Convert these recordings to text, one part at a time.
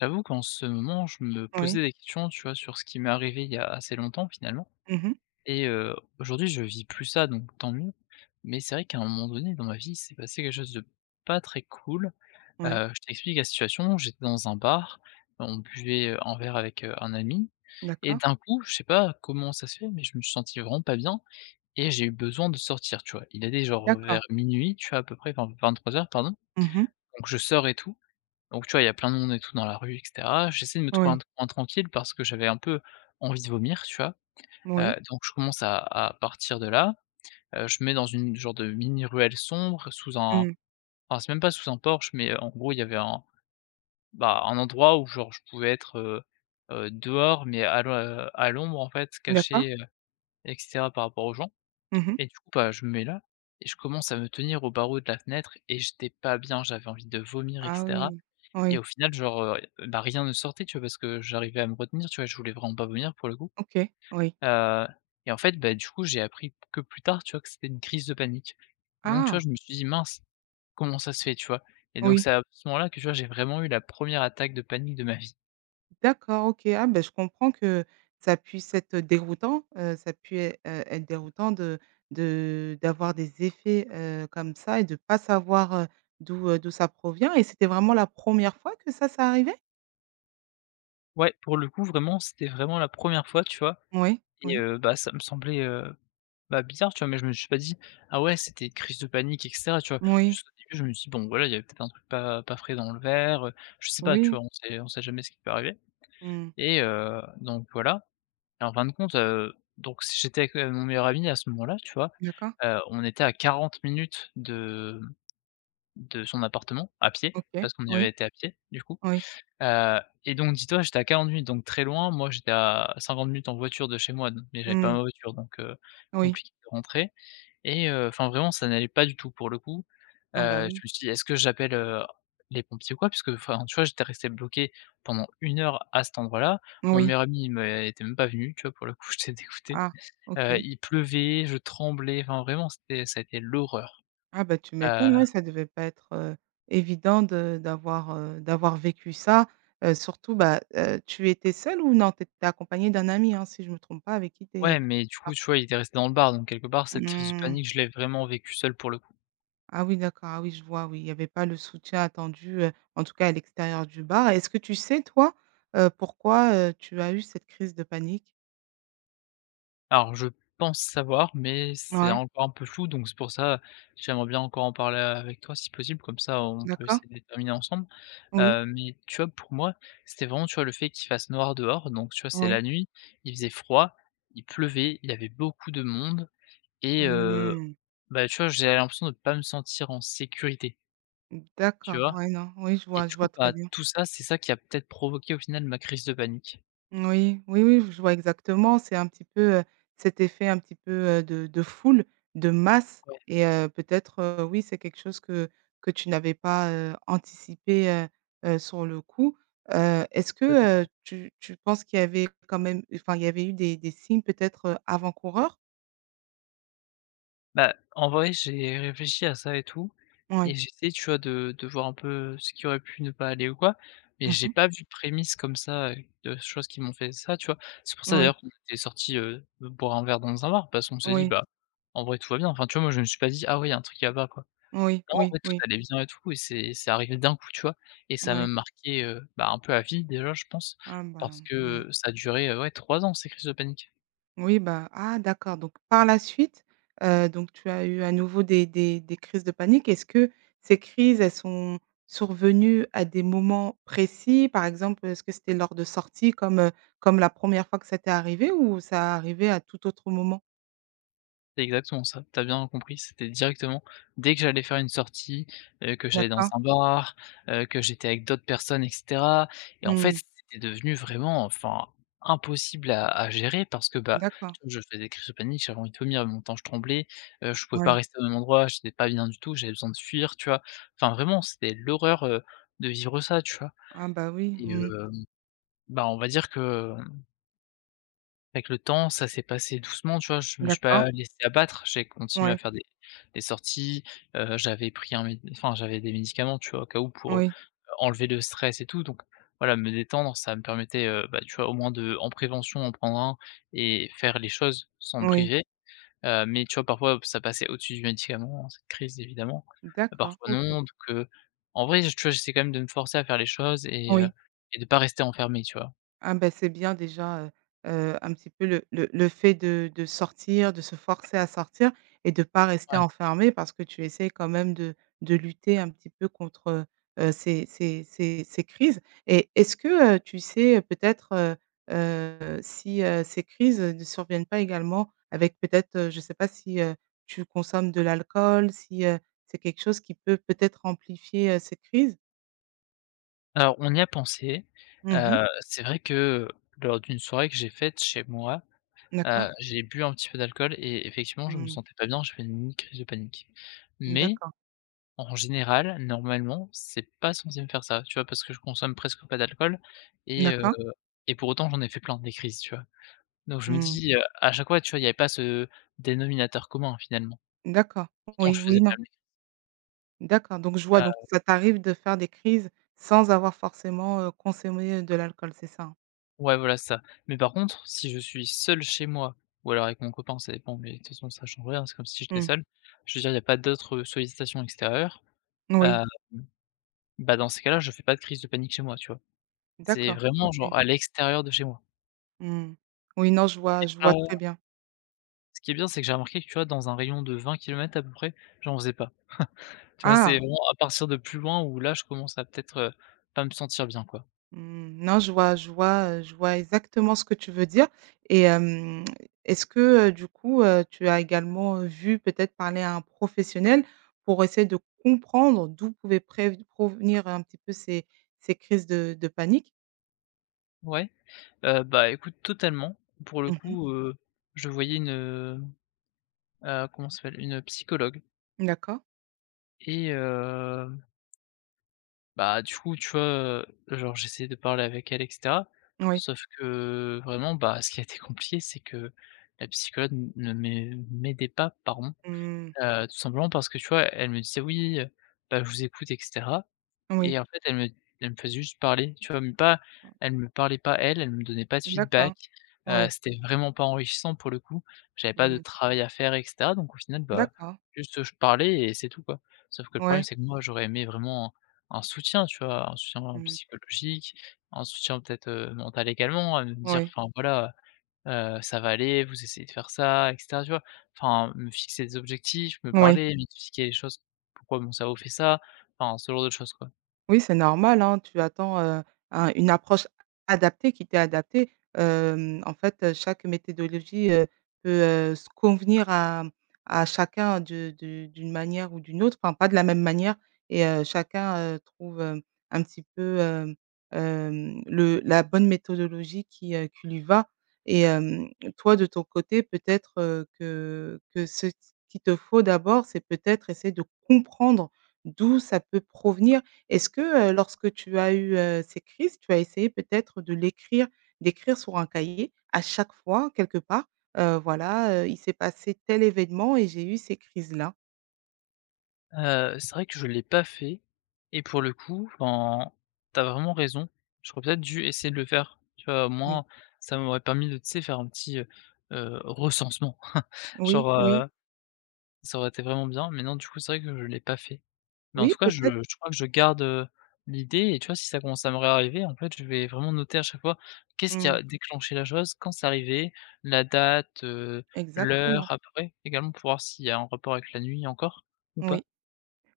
J'avoue qu'en ce moment, je me posais Oui. des questions, tu vois, sur ce qui m'est arrivé il y a assez longtemps finalement Mmh mh. et aujourd'hui, je vis plus ça donc tant mieux. Mais c'est vrai qu'à un moment donné dans ma vie, il s'est passé quelque chose de pas très cool. Oui. Je t'explique la situation, j'étais dans un bar, on buvait, un verre avec, un ami et D'accord. d'un coup, je sais pas comment ça se fait, mais je me suis senti vraiment pas bien et j'ai eu besoin de sortir, tu vois? Il était genre D'accord. vers minuit, tu vois, à peu près, enfin 23 heures, pardon, Mmh mh. donc je sors et tout, donc tu vois, il y a plein de monde et tout dans la rue et cetera. J'essaie de me trouver un Oui. coin tranquille parce que j'avais un peu envie de vomir, tu vois? Oui. Donc je commence à partir de là, je me mets dans une genre de mini ruelle sombre sous un Mmh. enfin c'est même pas sous un porche, mais, en gros il y avait un bah, un endroit où genre je pouvais être, dehors mais à l'ombre en fait, D'accord. caché, et cetera par rapport aux gens. Mmh mh. Et du coup, bah, je me mets là et je commence à me tenir au barreau de la fenêtre et j'étais pas bien, j'avais envie de vomir Ah etc. oui. Et Oui. au final, genre, bah, rien ne sortait, tu vois? Parce que j'arrivais à me retenir, tu vois? Je voulais vraiment pas vomir pour le coup, OK. Oui. heu et en fait, bah, du coup, j'ai appris que plus tard, tu vois? Que c'était une crise de panique. Donc, tu vois, Ah! je me suis dit: «Mince, comment ça se fait?» tu vois? Et donc Oui. c'est à ce moment-là que, tu vois, j'ai vraiment eu la première attaque de panique de ma vie. D'accord, OK. Ah ben je comprends que ça puisse être déroutant, ça puisse ê être déroutant de d'avoir des effets, comme ça et de pas savoir, d'où ça provient et c'était vraiment la première fois que ça arrivait? Ouais, pour le coup, vraiment, c'était vraiment la première fois, tu vois? Oui. Et Oui. Bah, ça me semblait, bah, bizarre, tu vois? Mais je me suis pas dit: «Ah ouais, c'était une crise de panique et cetera», tu vois? Oui. Juste au début, je me suis dit: «Bon, voilà, il y avait peut-être un truc pas frais dans le verre», je sais pas, tu Oui. vois? On sait jamais ce qui peut arriver Mmh. et donc voilà. Et en fin de compte, donc si j'étais avec, mon meilleur ami à ce moment-là, tu vois? D'accord. On était à 40 minutes de son appartement à pied, OK. parce qu'on y avait Oui. été à pied, du coup, Oui. heu et donc dis-toi, j'étais à 40 minutes, donc très loin. Moi, j'étais à 50 minutes en voiture de chez moi, donc mais j'avais pas Mmh. ma voiture, donc Oui. compliqué de rentrer et enfin vraiment ça n'allait pas du tout pour le coup. Ah bah, Je oui. me suis dit: «Est-ce que j'appelle, les pompiers ou quoi?» puisque enfin, tu vois, j'étais resté bloqué pendant une heure à cet endroit-là. Mon Oui. meilleur ami, il m'était même pas venu, tu vois, pour le coup, j'étais dégoûté. Ah, OK. Il pleuvait, je tremblais, enfin vraiment c'était, ça a été l'horreur. Ah bah, tu Heu, m'étonnes, ouais, ça devait pas être, évident d'avoir vécu ça, surtout, bah, tu étais seule ou non? Tu étais accompagnée d'un ami, hein, si je me trompe pas, avec qui tu ouais, es mais du coup, tu partie? vois, il était resté dans le bar, donc quelque part cette crise de Mmh. panique, je l'ai vraiment vécue seul pour le Ah oui, d'accord, ah oui, je vois, oui, il y avait pas le soutien attendu, en tout cas à l'extérieur du bar. Est-ce que tu sais, toi, pourquoi, tu as eu cette crise de panique? Alors, je pense savoir, mais c'est Ouais, encore un peu flou, donc c'est pour ça, j'aimerais bien encore en parler avec toi si possible, comme ça on peut d'accord. essayer de déterminer ensemble. Oui, Mais tu vois, pour moi, c'était vraiment, tu vois, le fait qu'il fasse noir dehors, donc tu vois, c'est la oui. nuit, il faisait froid, il pleuvait, il y avait beaucoup de monde et Mmh. bah, tu vois, j'avais l'impression de pas me sentir en sécurité, tu D'accord, vois? ouais, non, oui, Et je du coup, vois très bah, bien. tout ça, c'est ça qui a peut-être provoqué au final ma crise de panique. Oui, oui, oui, je vois exactement. C'est un petit peu, cet effet un petit peu, de foule, de masse Ouais, et peut-être, oui, c'est quelque chose que tu n'avais pas, anticipé, sur le coup. Est-ce que, tu penses qu'il y avait quand même enfin, il y avait eu des signes peut-être, avant-coureurs? bah, en vrai, j'ai réfléchi à ça et tout et Oui. j'essaie, tu vois, de voir un peu ce qui aurait pu ne pas aller ou quoi, mais j'ai Mmh. pas vu de prémices comme ça, de choses qui m'ont fait ça, tu vois? C'est pour ça Oui, d'ailleurs qu'on était sortis, boire un verre dans un bar parce qu'on s'est dit: oui, «Bah, en vrai, tout va bien». Enfin, tu vois, moi, je me suis pas dit: «Ah ouais, il y a un truc là-bas, quoi». oui, Non, en oui, vrai, oui, tout oui. allait bien et tout et c'est arrivé d'un coup, tu vois? Et ça m'a Ouais. marqué, bah, un peu à vie déjà, je pense, Ah parce ben, mmh. que ça a duré, ouais, 3 ans, ces crises de panique. Oui, bah, ah d'accord, donc par la suite, donc tu as eu à nouveau des crises de panique. Est-ce que ces crises, elles sont survenues à des moments précis? Par exemple, est-ce que c'était lors de sorties comme la première fois que ça t'est arrivé ou ça arrivait à tout autre moment? C'est exactement ça, tu as bien compris, c'était directement dès que j'allais faire une sortie, que j'allais dans D'accord. un bar, que j'étais avec d'autres personnes et cetera, et en fait, Mmh. c'était devenu vraiment, enfin, impossible à gérer parce que, bah, D'accord. tu vois, je faisais crise de panique, j'avais envie de vomir, Mon temps je tremblais, je pouvais pas Oui. rester au même endroit, j'étais pas bien du tout, j'avais besoin de fuir, tu vois? Enfin, vraiment, c'était l'horreur, de vivre ça, tu vois? Ah bah, oui. Et Mmh. Bah, on va dire que avec le temps, ça s'est passé doucement, tu vois? Je me suis D'accord. pas laissé abattre, j'ai continué à Oui. faire des sorties, j'avais pris un méd enfin, j'avais des médicaments, tu vois? Au cas où pour, Oui. enlever le stress et tout, donc voilà, me détendre, ça me permettait, bah, tu vois, au moins de en prévention, en prendre un et faire les choses sans me Oui. priver, mais tu vois, parfois, ça passait au-dessus du médicament, hein, cette crise évidemment, D'accord. parfois OK. non, donc en vrai, tu vois, j'essaie quand même de me forcer à faire les choses Oui. et de pas rester enfermé, tu vois? Ah ben c'est bien déjà, un petit peu le fait de sortir, de se forcer à sortir et de pas rester Ouais. enfermé parce que tu essaies quand même de lutter un petit peu contre, ces crises et est-ce que, tu sais, peut-être, si, ces crises, ne surviennent pas également avec peut-être, je ne sais pas si, tu consommes de l'alcool, si, c'est quelque chose qui peut-être amplifier, ces crises? Alors, on y a pensé. Mmh. Mmh. C'est vrai que lors d'une soirée que j'ai faite chez moi, D'accord. j'ai bu un petit peu d'alcool et effectivement, je me Mmh. sentais pas bien, j'ai fait une mini crise de panique. Mais D'accord. en général, normalement, c'est pas censé me faire ça, tu vois? Parce que je consomme presque pas d'alcool et D'accord. Et pour autant, j'en ai fait plein des crises, tu vois? Donc je me Mmh. dis, à chaque fois, tu vois, il y avait pas ce dénominateur commun finalement. D'accord. Pourtant, je Oui, faisais oui, quand non. même des crises D'accord, donc je vois, à donc ça t'arrive de faire des crises sans avoir forcément, consommé, de l'alcool, c'est ça? Ouais, voilà, c'est ça. Mais par contre, si je suis seul chez moi, ou alors avec mon copain, ça dépend, mais de toute façon, ça change rien, c'est comme si j'étais Mmh. seul. Je veux dire, il y a pas d'autres sollicitations extérieures, Oui, hem, bah, dans ces cas-là, je fais pas de crise de panique chez moi, tu vois? C'est d'accord, vraiment genre OK. à l'extérieur de chez moi. Mmh. Oui, non, je vois je Ah vois ouais, très bien. ce qui est bien, c'est que j'ai remarqué que, tu vois, dans un rayon de 20 kilomètres à peu près, j'en faisais pas. Tu vois, c'est Ah! vraiment à partir de plus loin où là, je commence à peut-être, pas me sentir bien, quoi. Mmh, non, je vois exactement ce que tu veux dire et est-ce que, du coup, tu as également, vu peut-être parler à un professionnel pour essayer de comprendre d'où pouvaient prév provenir un petit peu ces crises de panique? Ouais, bah, écoute, totalement. Pour le Mmh. coup, je voyais une, comment ça s'appelle? Une psychologue. D'accord, Et bah, du coup, tu vois, genre j'essayais de parler avec elle et cetera. oui. Sauf que vraiment, bah, ce qui a été compliqué, c'est que la psychologue ne m'ai m'aidait pas par Mmh. Tout simplement parce que, tu vois, elle me disait: «Oui, bah, je vous écoute et cetera» Oui. et en fait, elle me faisait juste parler, tu vois? Mais pas, Mmh. elle me parlait pas, elle, elle me donnait pas de feedback, D'accord. Oui. C'était vraiment pas enrichissant pour le coup. J'avais pas de Mmh. travail à faire et cetera, donc au final, bah, D'accord. juste, je parlais et c'est tout, quoi. Sauf que le problème, Ouais. c'est que moi, j'aurais aimé vraiment un soutien, tu vois? Un soutien Mmh. psychologique, un soutien peut-être, mental également, à me dire, Oui. enfin, voilà, ça va aller, vous essayez de faire ça et cetera, tu vois? Enfin, me fixer des objectifs, me Oui. parler, m'expliquer les choses, pourquoi mon cerveau fait ça, enfin ce genre de choses, quoi. Oui, c'est normal, hein, tu attends, un une approche adaptée qui t'est adaptée. En fait, chaque méthodologie, peut, s convenir à chacun de d'une manière ou d'une autre, enfin pas de la même manière et chacun, trouve, un petit peu, le la bonne méthodologie qui lui va et toi de ton côté peut-être, que ce qu'il te faut d'abord, c'est peut-être essayer de comprendre d'où ça peut provenir. Est-ce que, lorsque tu as eu, ces crises, tu as essayé peut-être de l'écrire d'écrire sur un cahier à chaque fois quelque part, voilà, il s'est passé tel événement et j'ai eu ces crises-là? C'est vrai que je l'ai pas fait et pour le coup, enfin, t'as vraiment raison. J'aurais peut-être dû essayer de le faire, tu vois? Au Oui. moins, ça m'aurait permis de, tu sais, faire un petit, recensement. Oui, Genre, oui, ça aurait été vraiment bien, mais non, du coup, c'est vrai que je l'ai pas fait. Mais en oui tout cas, je peut-être. je crois que je garde, l'idée, et tu vois, si ça commence à me réarriver, en fait, je vais vraiment noter à chaque fois qu'est-ce qui Mmh. a déclenché la chose, quand c'est arrivé, la date, l'heure Exactement. après également pour voir s'il y a un rapport avec la nuit encore ou pas? Oui.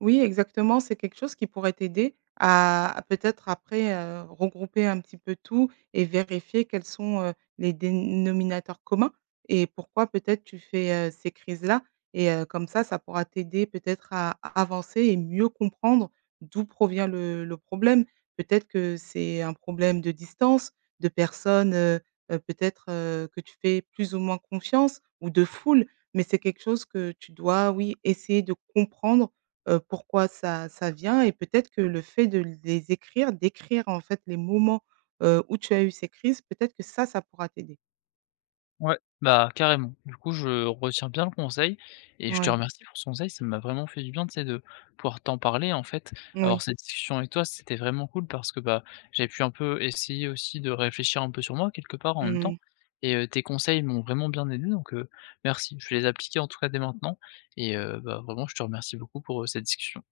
Oui, exactement, c'est quelque chose qui pourrait t'aider à peut-être après, regrouper un petit peu tout et vérifier quels sont, les dénominateurs communs et pourquoi peut-être tu fais, ces crises-là et comme ça pourra t'aider peut-être à avancer et mieux comprendre d'où provient le problème. Peut-être que c'est un problème de distance, de personnes, peut-être, que tu fais plus ou moins confiance ou de foule, mais c'est quelque chose que tu dois, oui, essayer de comprendre pourquoi ça vient et peut-être que le fait de d'écrire en fait les moments, où tu as eu ces crises, peut-être que ça pourra t'aider. Ouais, bah, carrément. Du coup, je retiens bien le conseil et je te Oui, remercie pour ce conseil. Ça m'a vraiment fait du bien, tu sais, de pouvoir t'en parler, en fait. Avoir oui, cette discussion avec toi, c'était vraiment cool parce que, bah, j'ai pu un peu essayer aussi de réfléchir un peu sur moi, quelque part, en même temps. mmh. Et tes conseils m'ont vraiment bien aidé, donc merci. Je vais les appliquer, en tout cas, dès maintenant et bah, vraiment, je te remercie beaucoup pour, cette discussion.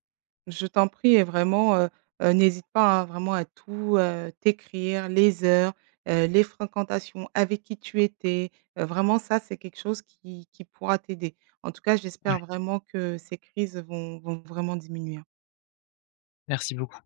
Je t'en prie et vraiment, n'hésite pas, hein, vraiment à tout, t'écrire, les heures, les fréquentations, avec qui tu étais, vraiment ça, c'est quelque chose qui pourra t'aider. En tout cas, Ouais, j'espère vraiment que ces crises vont vraiment diminuer. merci beaucoup.